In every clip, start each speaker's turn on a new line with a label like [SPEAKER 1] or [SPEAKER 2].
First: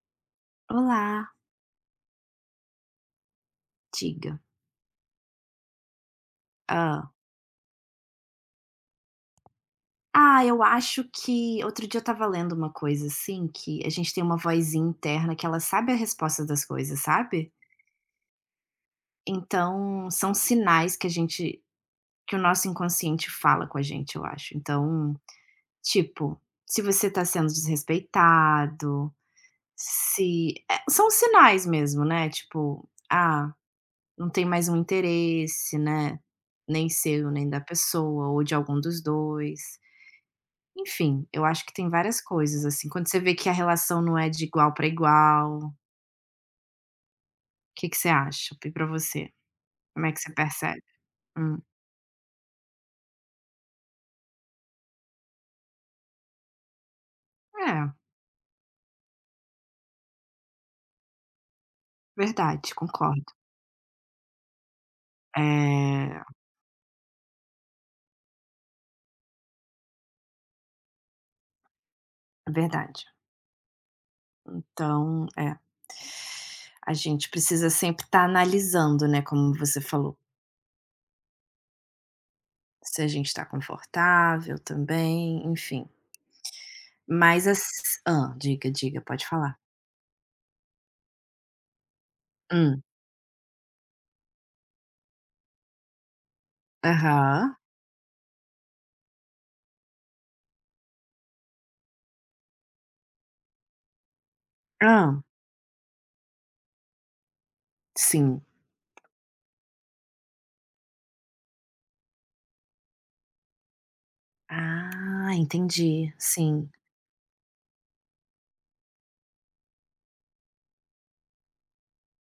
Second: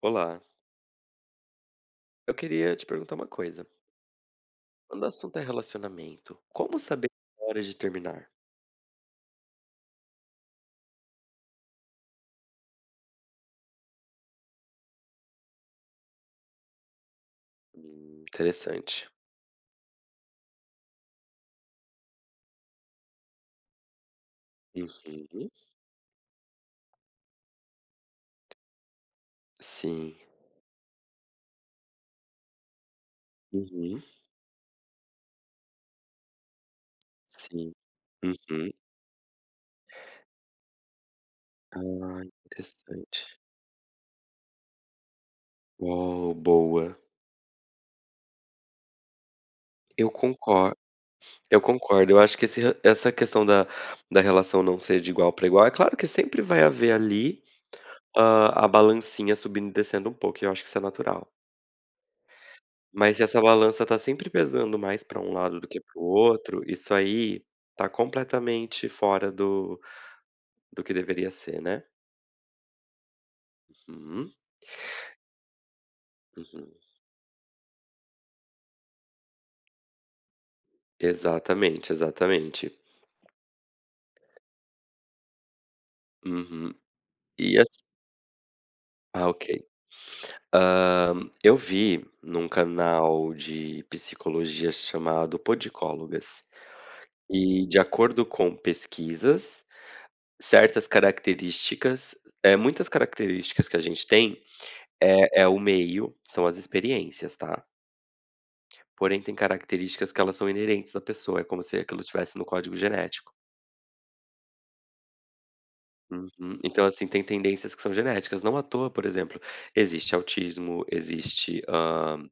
[SPEAKER 1] Olá,
[SPEAKER 2] Olá,
[SPEAKER 1] eu queria te perguntar uma coisa.
[SPEAKER 2] diga.
[SPEAKER 1] Quando o assunto é relacionamento, como saber
[SPEAKER 2] Ah,
[SPEAKER 1] a hora de terminar?
[SPEAKER 2] Ah, eu acho que outro dia eu estava lendo uma coisa assim, que a gente tem uma vozinha interna que ela sabe a resposta das coisas, sabe?
[SPEAKER 1] Interessante.
[SPEAKER 2] Então, são sinais que a gente que o nosso inconsciente fala com a gente, eu acho. Então,
[SPEAKER 1] Uhum.
[SPEAKER 2] tipo, se você tá sendo desrespeitado,
[SPEAKER 1] Sim.
[SPEAKER 2] se é, são sinais mesmo, né, tipo, ah,
[SPEAKER 1] Uhum.
[SPEAKER 2] não tem mais um interesse, né, nem seu, nem da
[SPEAKER 1] Sim.
[SPEAKER 2] pessoa ou de
[SPEAKER 1] Uhum.
[SPEAKER 2] algum dos 2. Enfim, eu acho que tem várias
[SPEAKER 1] Ah,
[SPEAKER 2] coisas, assim, quando você
[SPEAKER 1] interessante.
[SPEAKER 2] vê que a relação não é de igual para igual, o
[SPEAKER 1] Uau, boa.
[SPEAKER 2] que que você acha? E para você, como
[SPEAKER 1] Eu
[SPEAKER 2] é que você
[SPEAKER 1] concordo.
[SPEAKER 2] percebe? Hum,
[SPEAKER 1] Eu concordo. Eu acho que essa questão da relação não ser de igual para igual, é claro que sempre vai haver ali
[SPEAKER 2] é,
[SPEAKER 1] a balancinha subindo e descendo um pouco. E eu acho que isso é natural.
[SPEAKER 2] verdade,
[SPEAKER 1] Mas se
[SPEAKER 2] concordo.
[SPEAKER 1] essa balança tá sempre pesando mais pra um
[SPEAKER 2] É,
[SPEAKER 1] lado do que para o
[SPEAKER 2] é
[SPEAKER 1] outro, isso aí tá completamente fora do que deveria ser, né.
[SPEAKER 2] verdade.
[SPEAKER 1] Uhum,
[SPEAKER 2] Então, é.
[SPEAKER 1] uhum.
[SPEAKER 2] A gente precisa sempre estar analisando, né, como você falou,
[SPEAKER 1] Exatamente, exatamente.
[SPEAKER 2] se a gente está confortável também, enfim.
[SPEAKER 1] Uhum.
[SPEAKER 2] Mas
[SPEAKER 1] E
[SPEAKER 2] as ah Diga, diga, pode falar.
[SPEAKER 1] ok. Hã, eu vi num
[SPEAKER 2] Hum,
[SPEAKER 1] canal de psicologia chamado Podicólogas,
[SPEAKER 2] aham.
[SPEAKER 1] e de acordo com pesquisas, certas características é muitas características que a gente tem
[SPEAKER 2] Hã,
[SPEAKER 1] é o meio, são as experiências, tá.
[SPEAKER 2] sim.
[SPEAKER 1] Porém, tem características que elas são inerentes à pessoa, é como se aquilo tivesse no código genético.
[SPEAKER 2] Ah, entendi,
[SPEAKER 1] Uhum.
[SPEAKER 2] sim.
[SPEAKER 1] Então, assim, tem tendências que são genéticas. Não à toa, por exemplo, existe autismo, existe, hã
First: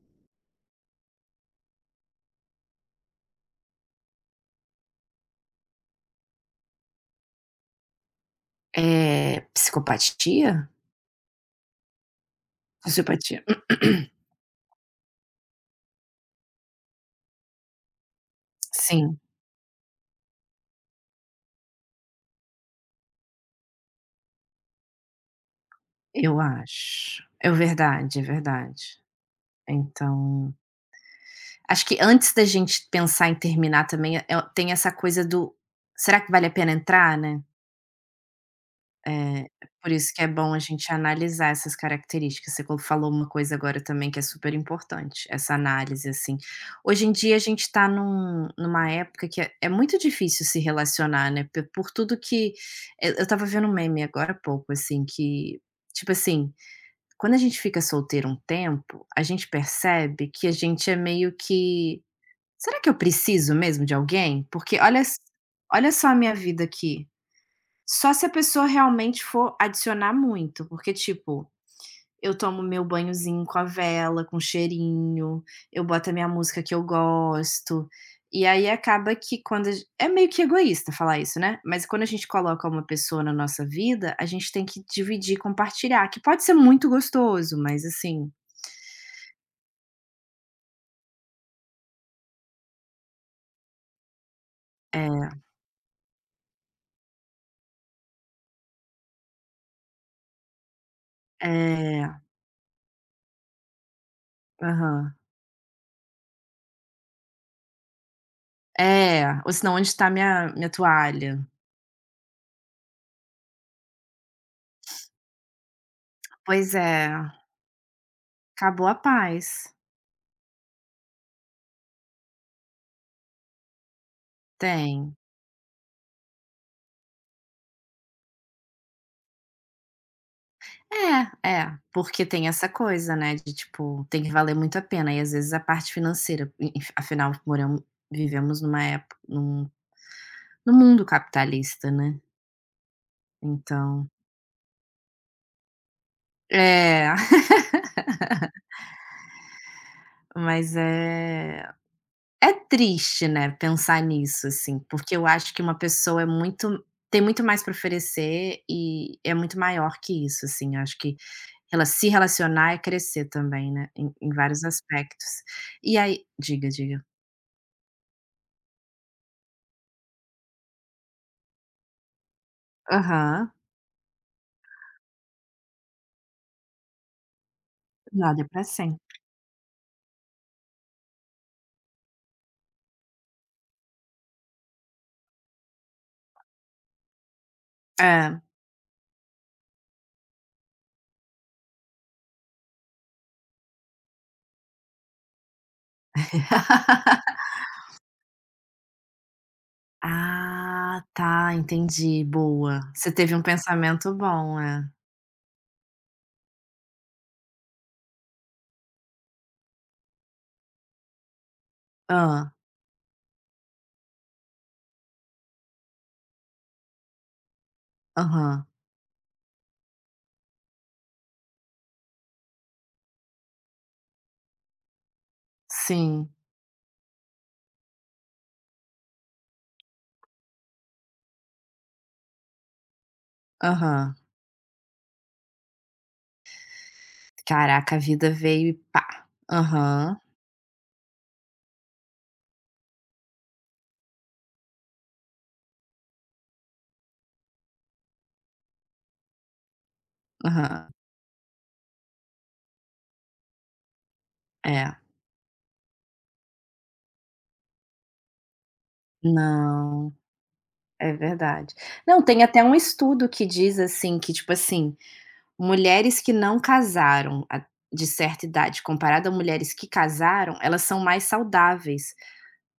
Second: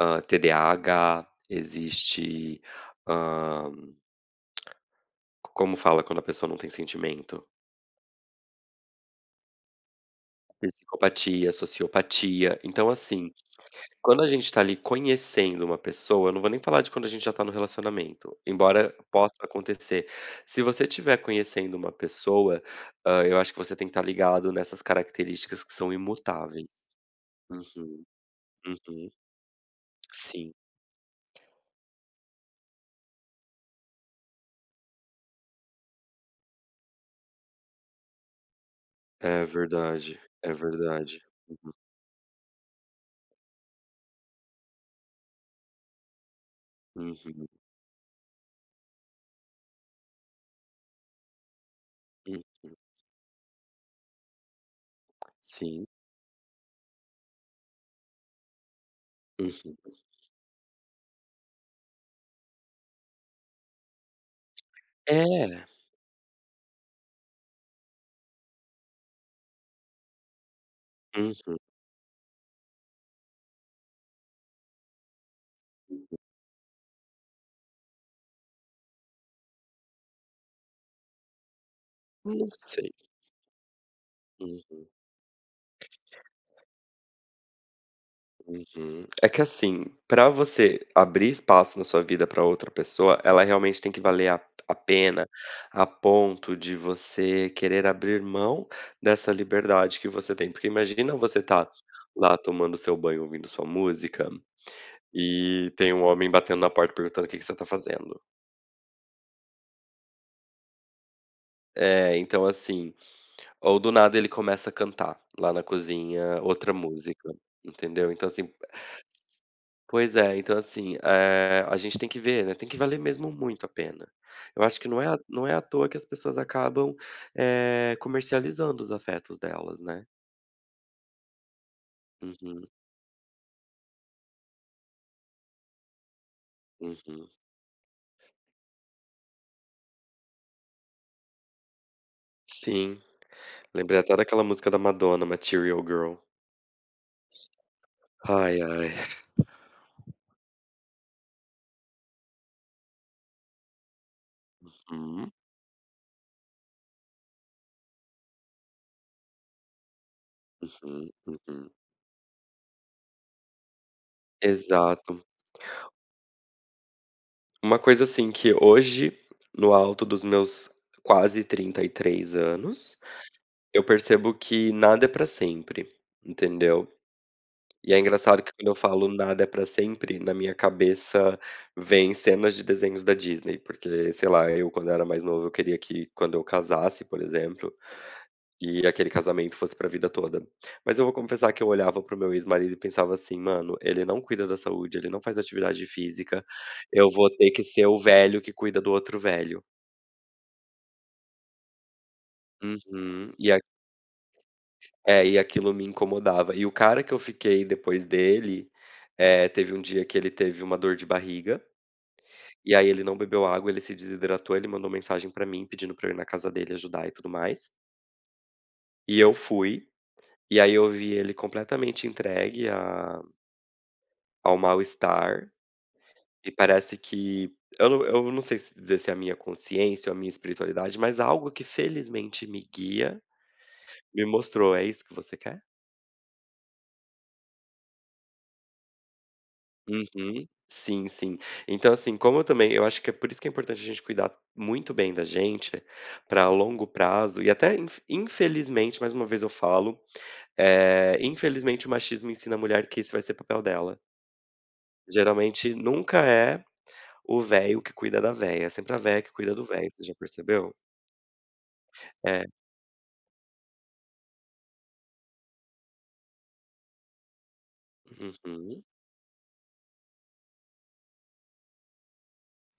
[SPEAKER 1] hã, TDAH, existe, hã, como fala quando a pessoa não tem sentimento?
[SPEAKER 2] É psicopatia?
[SPEAKER 1] Psicopatia, sociopatia. Então, assim.
[SPEAKER 2] Sociopatia.
[SPEAKER 1] Quando a gente tá ali conhecendo uma pessoa, eu não vou nem falar de quando a gente já tá no relacionamento, embora
[SPEAKER 2] Sim,
[SPEAKER 1] possa acontecer. Se você estiver conhecendo uma pessoa, eu acho que você tem que estar ligado nessas características que são
[SPEAKER 2] eu
[SPEAKER 1] imutáveis.
[SPEAKER 2] acho. É
[SPEAKER 1] Uhum,
[SPEAKER 2] verdade, é verdade.
[SPEAKER 1] uhum. Sim,
[SPEAKER 2] Então, acho que antes da gente pensar em terminar também, eh, tem essa coisa do: "Será que vale a pena entrar, né?" É,
[SPEAKER 1] é
[SPEAKER 2] por isso que
[SPEAKER 1] verdade,
[SPEAKER 2] é bom
[SPEAKER 1] é
[SPEAKER 2] a gente
[SPEAKER 1] verdade.
[SPEAKER 2] analisar essas características. Você co falou uma coisa agora também que é super importante, essa análise, assim. Hoje em dia a
[SPEAKER 1] Uhum,
[SPEAKER 2] gente está numa época que é muito difícil se relacionar, né, pe por tudo
[SPEAKER 1] uhum.
[SPEAKER 2] que eu estava vendo um meme agora há pouco, assim, que,
[SPEAKER 1] Sim,
[SPEAKER 2] tipo assim, quando a gente fica solteiro um tempo, a gente
[SPEAKER 1] uhum.
[SPEAKER 2] percebe que a gente é meio que: "Será que eu preciso mesmo de alguém? Porque
[SPEAKER 1] É,
[SPEAKER 2] olha só a minha vida aqui". Só se a pessoa realmente for adicionar muito, porque tipo,
[SPEAKER 1] uhum.
[SPEAKER 2] eu tomo meu banhozinho com a vela, com cheirinho, eu boto a minha música que eu gosto, e aí acaba que quando a gen é meio que egoísta falar isso, né, mas quando a gente
[SPEAKER 1] Não
[SPEAKER 2] coloca uma
[SPEAKER 1] sei.
[SPEAKER 2] pessoa na nossa vida, a gente tem que
[SPEAKER 1] Uhum.
[SPEAKER 2] dividir, compartilhar, que pode ser muito gostoso, mas assim
[SPEAKER 1] Uhum. É que assim, pra você abrir espaço na sua vida pra outra pessoa, ela realmente tem que valer a pena,
[SPEAKER 2] é,
[SPEAKER 1] a ponto de você querer abrir mão dessa liberdade que você tem. Porque imagina você tá
[SPEAKER 2] é,
[SPEAKER 1] lá tomando seu banho, ouvindo sua música,
[SPEAKER 2] aham.
[SPEAKER 1] e tem um homem batendo na porta perguntando o que que você tá fazendo.
[SPEAKER 2] É, ou senão: "Onde está minha toalha?".
[SPEAKER 1] É, então assim, ou do nada ele começa a cantar lá na cozinha outra
[SPEAKER 2] Pois é,
[SPEAKER 1] música, entendeu? Então assim.
[SPEAKER 2] acabou a paz.
[SPEAKER 1] Pois é, então assim, a gente tem que ver, né, tem que valer mesmo muito a pena. Eu acho que
[SPEAKER 2] Tem.
[SPEAKER 1] não é à toa que as pessoas acabam, comercializando os afetos delas, né.
[SPEAKER 2] É, é, porque tem
[SPEAKER 1] Uhum,
[SPEAKER 2] essa coisa, né, de tipo, tem que valer muito a pena e às vezes a parte financeira, e
[SPEAKER 1] uhum.
[SPEAKER 2] afinal moramos vivemos numa época, num mundo capitalista, né,
[SPEAKER 1] Sim, lembrei
[SPEAKER 2] então
[SPEAKER 1] até daquela música da Madonna, Material Girl.
[SPEAKER 2] É,
[SPEAKER 1] Ai, ai.
[SPEAKER 2] mas é triste, né, pensar nisso, assim, porque eu
[SPEAKER 1] Uhum,
[SPEAKER 2] acho que uma pessoa é muito tem muito mais para oferecer e é muito maior que isso, assim, eu acho
[SPEAKER 1] uhum,
[SPEAKER 2] que
[SPEAKER 1] uhum.
[SPEAKER 2] ela se relacionar é crescer também, né, em vários
[SPEAKER 1] Exato.
[SPEAKER 2] aspectos. E aí diga, diga.
[SPEAKER 1] Uma coisa assim que hoje, no alto dos meus quase 33 anos,
[SPEAKER 2] Aham.
[SPEAKER 1] eu percebo que nada é pra sempre, entendeu? E é
[SPEAKER 2] Nada
[SPEAKER 1] engraçado
[SPEAKER 2] é
[SPEAKER 1] que
[SPEAKER 2] pra
[SPEAKER 1] quando eu
[SPEAKER 2] sempre.
[SPEAKER 1] falo "Nada é pra sempre", na minha cabeça vem cenas de desenhos da Disney, porque, sei lá, eu quando era mais novo eu queria que quando eu casasse, por exemplo,
[SPEAKER 2] É.
[SPEAKER 1] e aquele casamento fosse pra vida toda. Mas eu vou confessar que eu olhava pro meu ex-marido e pensava assim: "Mano, ele não cuida da saúde, ele não faz atividade física, eu vou ter que ser o velho que cuida do outro velho".
[SPEAKER 2] Ah, tá, entendi, boa. Você
[SPEAKER 1] Uhum.
[SPEAKER 2] teve um
[SPEAKER 1] E a
[SPEAKER 2] pensamento bom, é.
[SPEAKER 1] é, e aquilo me incomodava. E o cara que eu fiquei depois dele, teve um dia que ele teve uma dor de barriga.
[SPEAKER 2] ah
[SPEAKER 1] E aí ele não bebeu água, ele se desidratou, ele mandou mensagem pra mim pedindo pra eu ir na casa dele ajudar e tudo mais.
[SPEAKER 2] Aham.
[SPEAKER 1] E eu fui, e aí eu vi ele completamente entregue a ao mal-estar,
[SPEAKER 2] Sim.
[SPEAKER 1] e parece que eu não sei se dizer se é a minha consciência ou a minha espiritualidade, mas algo que felizmente me guia,
[SPEAKER 2] Aham.
[SPEAKER 1] me mostrou: "É isso que você quer?".
[SPEAKER 2] Caraca, a vida veio e pá. Aham,
[SPEAKER 1] Uhum. Sim, sim. Então, assim, como eu também eu acho que é por isso que é importante a gente cuidar muito bem da gente, para longo prazo e até infelizmente, mais uma vez eu falo,
[SPEAKER 2] aham.
[SPEAKER 1] Infelizmente o machismo ensina a mulher que esse vai ser o papel dela.
[SPEAKER 2] É.
[SPEAKER 1] Geralmente nunca é o velho que cuida da véia, é sempre a véia que cuida do velho, você
[SPEAKER 2] Não,
[SPEAKER 1] já percebeu?
[SPEAKER 2] é verdade. Não, tem
[SPEAKER 1] É.
[SPEAKER 2] até um estudo que diz, assim, que, tipo assim, mulheres que não casaram a de certa idade
[SPEAKER 1] Uhum.
[SPEAKER 2] comparada a mulheres que casaram, elas são mais saudáveis.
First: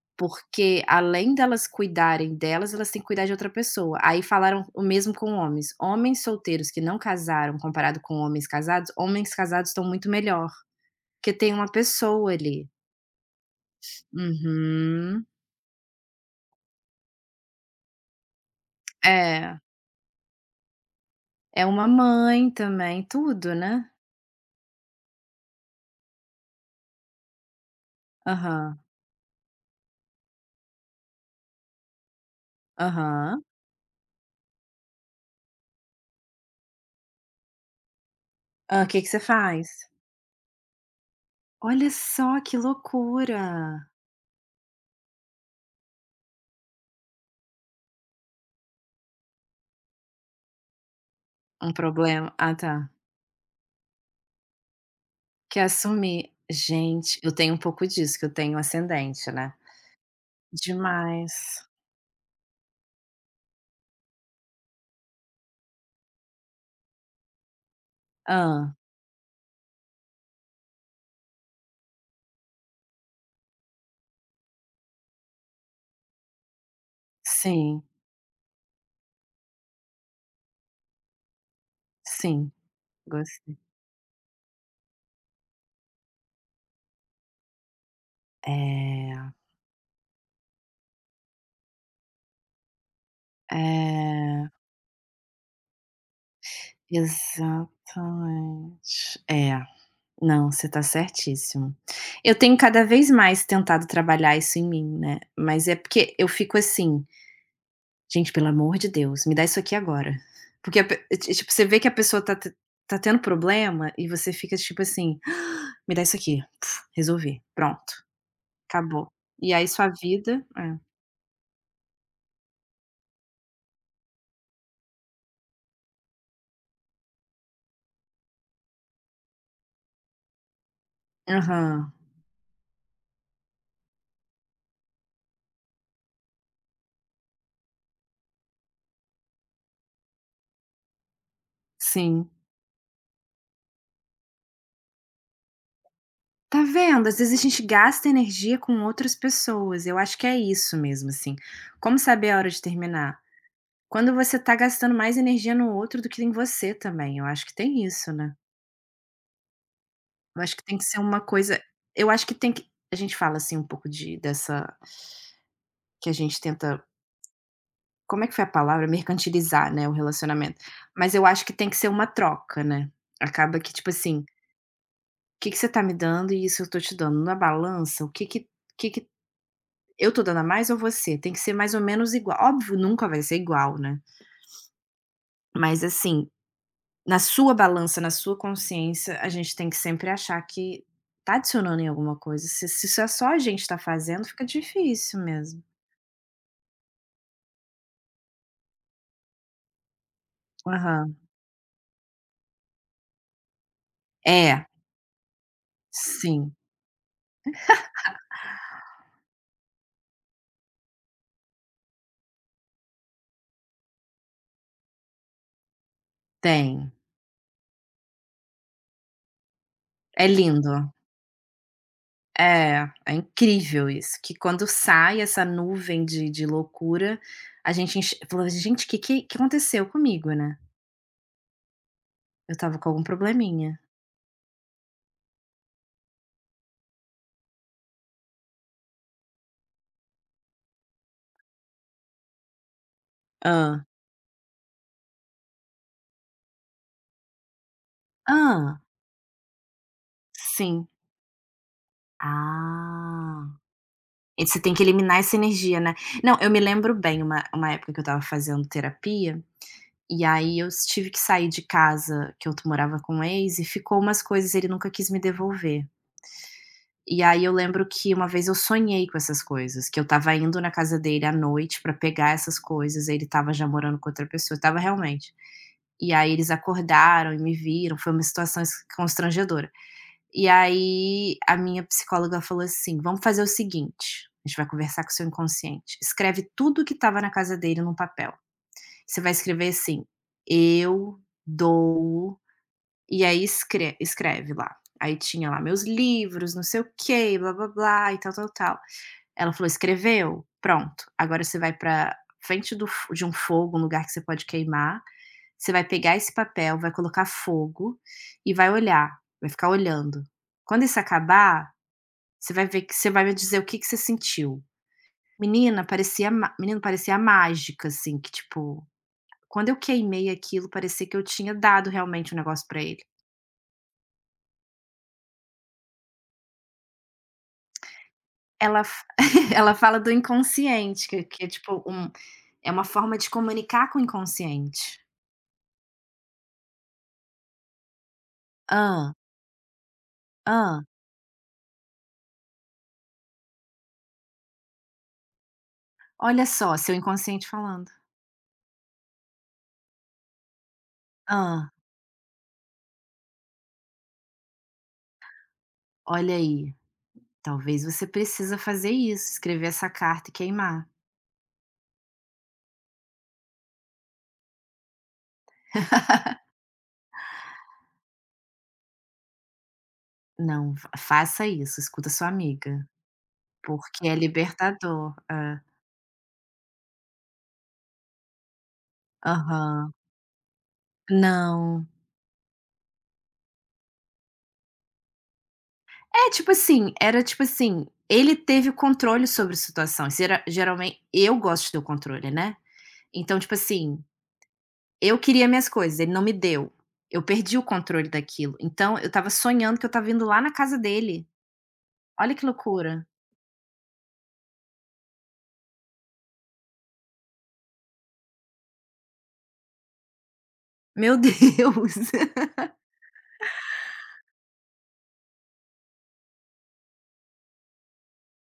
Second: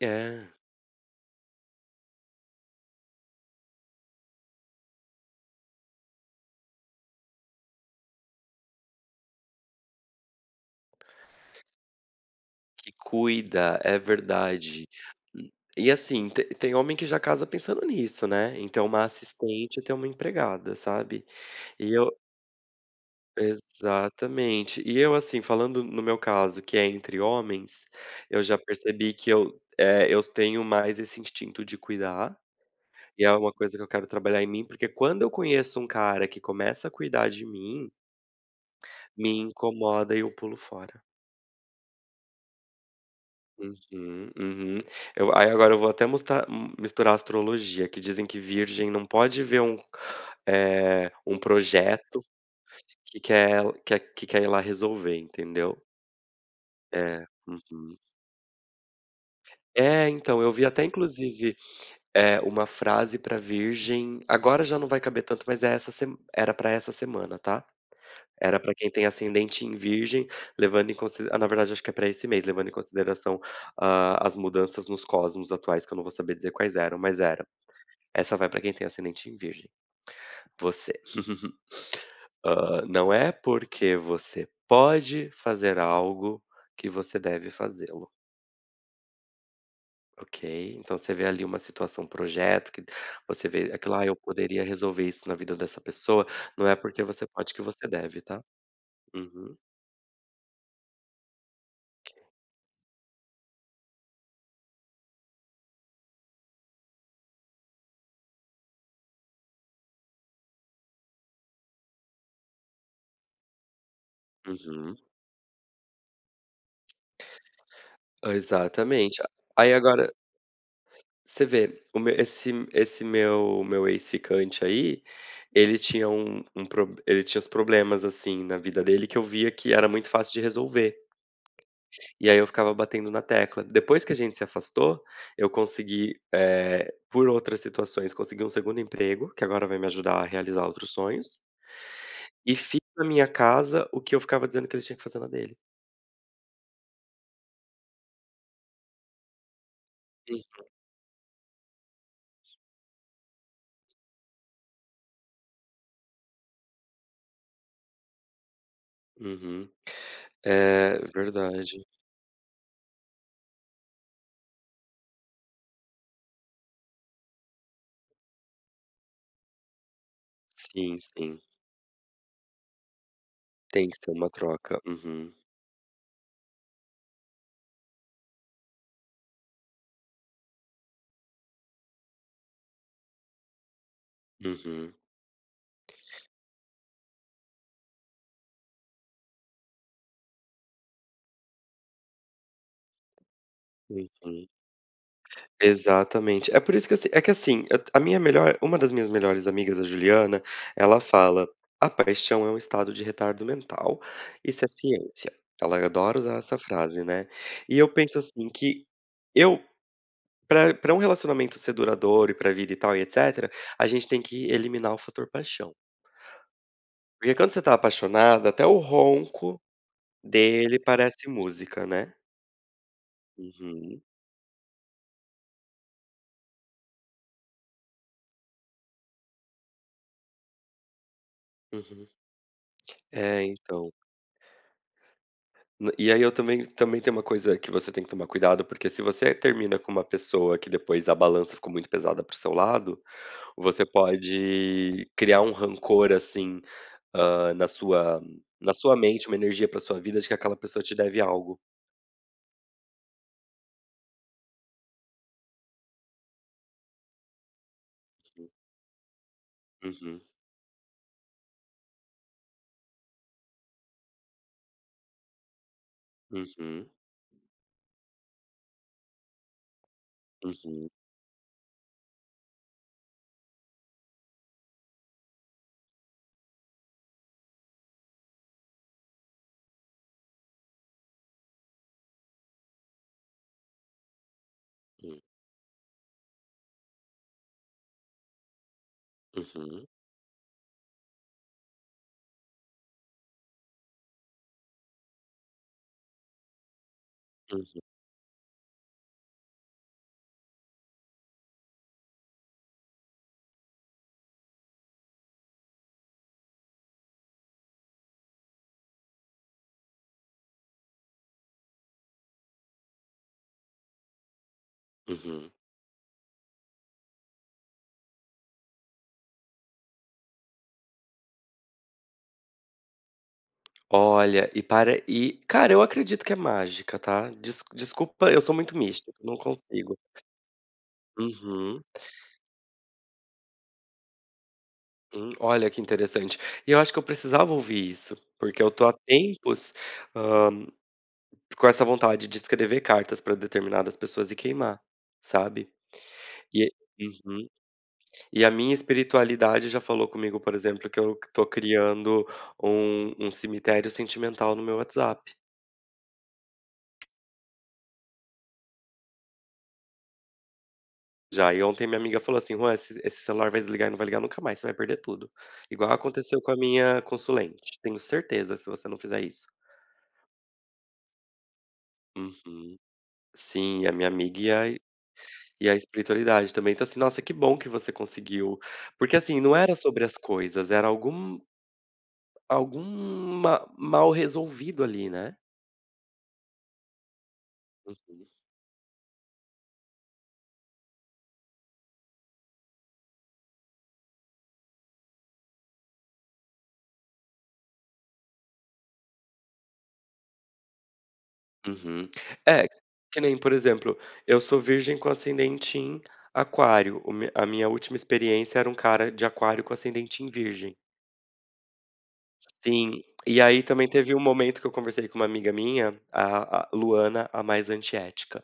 [SPEAKER 1] É,
[SPEAKER 2] Porque além delas cuidarem delas, elas têm que cuidar de outra pessoa. Aí falaram o mesmo com homens. Homens solteiros que não casaram comparado com homens casados estão muito melhor, porque tem uma pessoa ali.
[SPEAKER 1] que cuida, é verdade.
[SPEAKER 2] Uhum.
[SPEAKER 1] E assim, te tem homem que já casa pensando nisso, né, em ter uma
[SPEAKER 2] É,
[SPEAKER 1] assistente e ter uma empregada, sabe.
[SPEAKER 2] é uma
[SPEAKER 1] E eu
[SPEAKER 2] mãe também, tudo, né.
[SPEAKER 1] Exatamente. E eu assim, falando no meu caso, que é entre homens, eu já
[SPEAKER 2] Aham,
[SPEAKER 1] percebi que eu tenho mais esse instinto de cuidar, e é
[SPEAKER 2] aham.
[SPEAKER 1] uma coisa que eu quero trabalhar em mim, porque quando eu conheço um cara que começa a cuidar de mim,
[SPEAKER 2] Ah, o que que você
[SPEAKER 1] me
[SPEAKER 2] faz?
[SPEAKER 1] incomoda e eu pulo fora.
[SPEAKER 2] Olha só que loucura.
[SPEAKER 1] Uhum, uhum. Eu aí agora eu vou até misturar astrologia, que dizem que virgem não pode ver um
[SPEAKER 2] Um
[SPEAKER 1] projeto
[SPEAKER 2] problema tá.
[SPEAKER 1] que que quer ir lá resolver,
[SPEAKER 2] Que é
[SPEAKER 1] entendeu.
[SPEAKER 2] assumir. Gente,
[SPEAKER 1] É,
[SPEAKER 2] eu tenho um pouco
[SPEAKER 1] uhum.
[SPEAKER 2] disso, que eu tenho ascendente, né.
[SPEAKER 1] É, então, eu vi até inclusive,
[SPEAKER 2] Demais.
[SPEAKER 1] é uma frase pra virgem, agora já não vai caber tanto, mas é essa sem era pra essa semana, tá. Era para
[SPEAKER 2] Hã.
[SPEAKER 1] quem tem ascendente em virgem, levando na verdade acho que é para esse mês, levando em consideração, as mudanças nos cosmos atuais, que eu não vou saber dizer quais eram, mas era.
[SPEAKER 2] Sim,
[SPEAKER 1] Essa vai para quem tem ascendente em virgem. Você,
[SPEAKER 2] sim,
[SPEAKER 1] não é
[SPEAKER 2] gostei.
[SPEAKER 1] porque você pode fazer algo que você deve fazê-lo,
[SPEAKER 2] É,
[SPEAKER 1] ok? Então você vê ali uma situação, um projeto que você vê aquilo: "Ah, eu
[SPEAKER 2] é,
[SPEAKER 1] poderia resolver isso na vida dessa pessoa", não é porque você pode que você deve, tá?
[SPEAKER 2] exatamente.
[SPEAKER 1] Uhum,
[SPEAKER 2] É, não, você está certíssimo. Eu tenho cada vez mais tentado trabalhar isso em mim, né, mas é porque eu fico assim: "Gente, pelo amor de Deus, me dá isso aqui agora". Porque a pe ti tipo, você vê que a pessoa tá tendo problema e você fica tipo
[SPEAKER 1] uhum.
[SPEAKER 2] assim: "Ah, "Me dá isso aqui, resolvi, pronto, acabou".
[SPEAKER 1] Exatamente.
[SPEAKER 2] E aí
[SPEAKER 1] Aí
[SPEAKER 2] sua
[SPEAKER 1] agora,
[SPEAKER 2] vida é.
[SPEAKER 1] você vê, o meu esse esse meu meu ex-ficante aí, ele tinha os problemas, assim, na vida dele que eu via que era muito fácil de resolver.
[SPEAKER 2] Aham,
[SPEAKER 1] E aí eu ficava batendo na tecla. Depois que a gente se afastou, eu consegui, por outras situações, consegui um segundo emprego, que agora vai me ajudar a realizar outros sonhos,
[SPEAKER 2] sim.
[SPEAKER 1] e fiz na minha casa o que eu ficava dizendo que ele tinha que fazer na dele.
[SPEAKER 2] Tá vendo? Às vezes a gente gasta energia com outras pessoas. Eu acho que é
[SPEAKER 1] Hum.
[SPEAKER 2] isso mesmo, assim. Como saber a hora de terminar? Quando você tá gastando mais energia no outro do que em você também. Eu acho que tem isso, né?
[SPEAKER 1] Uhum.
[SPEAKER 2] Eu acho que tem que
[SPEAKER 1] É,
[SPEAKER 2] ser uma coisa.
[SPEAKER 1] verdade.
[SPEAKER 2] Eu acho que tem que. A gente fala assim um pouco de dessa. Que a gente tenta. Como é que foi a palavra? Mercantilizar, né? O relacionamento.
[SPEAKER 1] Sim,
[SPEAKER 2] Mas eu
[SPEAKER 1] sim.
[SPEAKER 2] acho que tem que ser uma troca, né? Acaba que, tipo
[SPEAKER 1] Tem que ser
[SPEAKER 2] assim, o
[SPEAKER 1] uma troca. Uhum,
[SPEAKER 2] que, que você tá me dando e isso eu tô te dando. Na balança, o que que. O que, que eu tô dando a mais ou você? Tem que ser mais ou menos igual. Óbvio, nunca vai ser igual, né.
[SPEAKER 1] uhum,
[SPEAKER 2] Mas assim, na sua balança, na sua consciência, a gente tem que sempre achar que tá adicionando em alguma coisa. Se isso é só a gente tá fazendo, fica
[SPEAKER 1] uhum.
[SPEAKER 2] difícil mesmo.
[SPEAKER 1] Exatamente. É por isso que, assim é que assim, eu a minha melhor uma das minhas melhores amigas, a Juliana, ela
[SPEAKER 2] Aham.
[SPEAKER 1] fala: "A paixão é um estado de retardo mental,
[SPEAKER 2] É,
[SPEAKER 1] isso é ciência". Ela adora usar
[SPEAKER 2] sim,
[SPEAKER 1] essa frase, né. E eu penso assim que eu para para um relacionamento ser duradouro e pra vida e tal e etcétera, a gente tem que eliminar o fator paixão.
[SPEAKER 2] tem.
[SPEAKER 1] Porque quando você tá apaixonado até o ronco
[SPEAKER 2] É lindo.
[SPEAKER 1] dele parece música, né.
[SPEAKER 2] É, é incrível
[SPEAKER 1] Uhum,
[SPEAKER 2] isso, que quando sai essa nuvem de loucura, a gente enx fala: "Gente, o que que aconteceu comigo, né?
[SPEAKER 1] uhum.
[SPEAKER 2] Eu tava com algum
[SPEAKER 1] É,
[SPEAKER 2] probleminha".
[SPEAKER 1] então. N e aí eu também também tem uma coisa que você tem que tomar cuidado, porque se você termina com uma pessoa que depois a balança ficou muito pesada para seu lado, você
[SPEAKER 2] Ah.
[SPEAKER 1] pode criar um rancor, assim, hã, na sua na
[SPEAKER 2] Ah.
[SPEAKER 1] sua mente, uma energia para sua vida de que aquela pessoa
[SPEAKER 2] Sim.
[SPEAKER 1] te deve algo.
[SPEAKER 2] Ah, e você tem que eliminar essa energia, né. Não, eu me lembro bem uma época que eu estava fazendo terapia,
[SPEAKER 1] Uhum,
[SPEAKER 2] e aí eu tive que sair de casa, que eu to morava com um ex, e ficou umas coisas, ele nunca quis me devolver.
[SPEAKER 1] uhum,
[SPEAKER 2] E aí eu lembro que uma vez eu sonhei com essas coisas, que eu tava indo na
[SPEAKER 1] uhum,
[SPEAKER 2] casa dele à noite pra pegar essas coisas, ele tava já morando com outra pessoa, tava realmente. E aí eles acordaram e me viram, foi uma situação es constrangedora. E aí a minha psicóloga falou assim: "Vamos fazer o seguinte, a gente vai conversar com o
[SPEAKER 1] hum,
[SPEAKER 2] seu inconsciente. Escreve tudo o que estava na casa dele num papel. Você vai escrever
[SPEAKER 1] uhum,
[SPEAKER 2] assim: 'Eu dou'", e aí escreve lá. Aí tinha lá meus livros, não sei o quê, blá blá
[SPEAKER 1] uhum,
[SPEAKER 2] blá e tal, tal, tal. Ela falou: "Escreveu? Pronto. Agora você vai pra frente do fo de um fogo, um lugar que você pode queimar, você vai pegar esse papel, vai colocar fogo e vai olhar, vai ficar olhando. Quando isso acabar, você vai ver que você vai me dizer o que que você sentiu.
[SPEAKER 1] uhum.
[SPEAKER 2] Menina, parecia ma menino, parecia mágica, assim, que tipo, quando eu queimei aquilo, parecia que eu tinha dado realmente o negócio pra ele.
[SPEAKER 1] Olha, e cara, eu acredito que é mágica, tá. Desculpa, eu sou muito
[SPEAKER 2] Ela f
[SPEAKER 1] místico, não
[SPEAKER 2] Ela
[SPEAKER 1] consigo.
[SPEAKER 2] fala do inconsciente, que é
[SPEAKER 1] Uhum.
[SPEAKER 2] tipo um é uma forma de comunicar com o inconsciente.
[SPEAKER 1] Olha que interessante. E eu acho que eu precisava ouvir isso, porque eu tô há
[SPEAKER 2] Ah
[SPEAKER 1] tempos, hã,
[SPEAKER 2] ah,
[SPEAKER 1] com essa vontade de escrever cartas pra determinadas pessoas e queimar, sabe.
[SPEAKER 2] olha
[SPEAKER 1] E
[SPEAKER 2] só", seu inconsciente
[SPEAKER 1] uhum.
[SPEAKER 2] falando.
[SPEAKER 1] E a minha espiritualidade já falou comigo, por exemplo, que eu tô
[SPEAKER 2] ah
[SPEAKER 1] criando um cemitério sentimental no meu WhatsApp
[SPEAKER 2] olha aí, talvez você precisa fazer isso, escrever essa carta e queimar.
[SPEAKER 1] já. E ontem minha amiga falou assim: "Juan, esse celular vai desligar e não vai ligar nunca mais, você vai perder tudo". Igual aconteceu com a minha consulente, tenho certeza, se você não fizer isso.
[SPEAKER 2] Não, fa faça isso, escuta sua
[SPEAKER 1] Uhum.
[SPEAKER 2] amiga,
[SPEAKER 1] Sim, a
[SPEAKER 2] porque
[SPEAKER 1] minha
[SPEAKER 2] é
[SPEAKER 1] amiga ia.
[SPEAKER 2] libertador". É.
[SPEAKER 1] E a espiritualidade também. Então, assim, nossa, que bom que você conseguiu. Porque, assim, não era
[SPEAKER 2] Aham.
[SPEAKER 1] sobre as coisas, era algum
[SPEAKER 2] Não.
[SPEAKER 1] algum ma mal resolvido ali, né.
[SPEAKER 2] É, tipo assim, era tipo assim,
[SPEAKER 1] Uhum.
[SPEAKER 2] ele teve o controle sobre a situação, gera geralmen eu gosto de ter o controle, né. Então, tipo assim, eu queria minhas coisas, ele não me deu, eu perdi o controle daquilo, então eu estava sonhando que eu tava indo lá na casa dele,
[SPEAKER 1] Uhum.
[SPEAKER 2] olha que
[SPEAKER 1] É,
[SPEAKER 2] loucura.
[SPEAKER 1] que nem, por exemplo, eu sou virgem com ascendente em aquário. O me a minha última experiência era um cara de aquário com ascendente em virgem.
[SPEAKER 2] Meu Deus.
[SPEAKER 1] Sim. E aí também teve um momento que eu conversei com uma amiga minha, a Luana, a mais antiética.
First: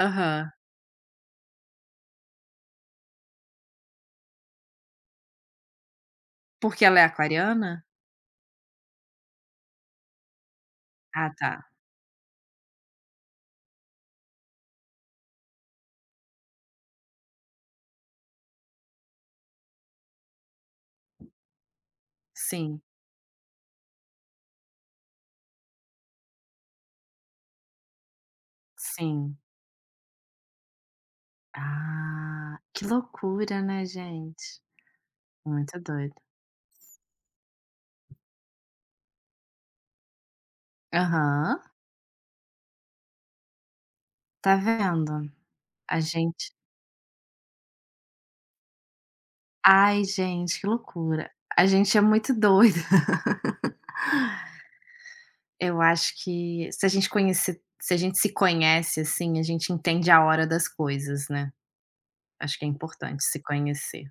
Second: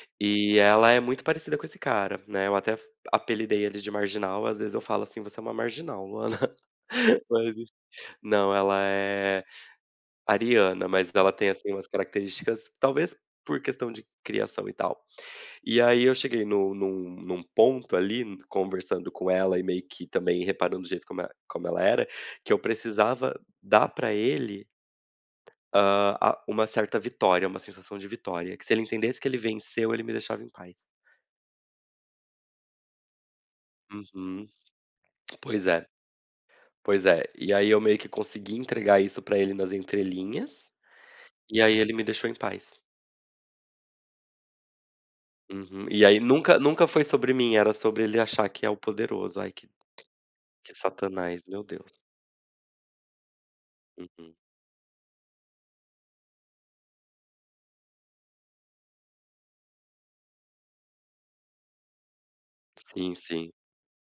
[SPEAKER 2] Aham.
[SPEAKER 1] E ela é muito parecida com esse cara, né, eu até apelidei ele de marginal, às vezes eu falo assim: "Você é uma marginal, Luana".
[SPEAKER 2] Porque ela é
[SPEAKER 1] Mas
[SPEAKER 2] aquariana?
[SPEAKER 1] não, ela é ariana, mas
[SPEAKER 2] Ah
[SPEAKER 1] ela tem,
[SPEAKER 2] tá,
[SPEAKER 1] assim, umas características, talvez por questão de criação e tal. E aí eu cheguei no num num ponto ali, conversando com ela e meio que também reparando o jeito como ela era, que eu
[SPEAKER 2] sim,
[SPEAKER 1] precisava dar pra ele, a uma certa vitória, uma sensação de vitória, que se ele entendesse que
[SPEAKER 2] sim.
[SPEAKER 1] ele venceu, ele me deixava em paz.
[SPEAKER 2] Ah, que loucura, né
[SPEAKER 1] Uhum.
[SPEAKER 2] gente.
[SPEAKER 1] Pois
[SPEAKER 2] Muito
[SPEAKER 1] é.
[SPEAKER 2] doido.
[SPEAKER 1] Pois é, e aí eu meio que consegui entregar isso pra ele nas entrelinhas,
[SPEAKER 2] Aham,
[SPEAKER 1] e aí ele me deixou em paz.
[SPEAKER 2] tá vendo.
[SPEAKER 1] Uhum.
[SPEAKER 2] A
[SPEAKER 1] E aí
[SPEAKER 2] gente
[SPEAKER 1] nunca foi sobre mim, era sobre ele achar que é o poderoso. Ai, que
[SPEAKER 2] ai, gente, que
[SPEAKER 1] que
[SPEAKER 2] loucura.
[SPEAKER 1] satanás, meu
[SPEAKER 2] A gente é
[SPEAKER 1] Deus.
[SPEAKER 2] muito doido.
[SPEAKER 1] Uhum.
[SPEAKER 2] Eu acho que se a gente se conhece, assim, a gente entende a hora das coisas, né. Acho que é
[SPEAKER 1] Sim,
[SPEAKER 2] importante se
[SPEAKER 1] sim.
[SPEAKER 2] conhecer.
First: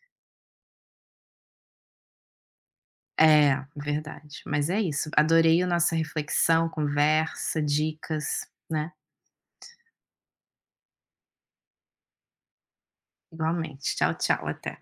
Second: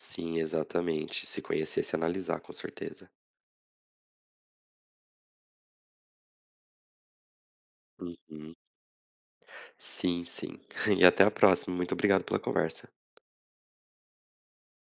[SPEAKER 1] Sim, exatamente. Se conhecesse, analisar, com certeza.
[SPEAKER 2] É, verdade. Mas é isso, adorei a nossa reflexão, conversa, dicas,
[SPEAKER 1] Uhum.
[SPEAKER 2] né.
[SPEAKER 1] Sim, sim. E até a próxima. Muito obrigado pela conversa.
[SPEAKER 2] Igualmente. Tchau, tchau, até.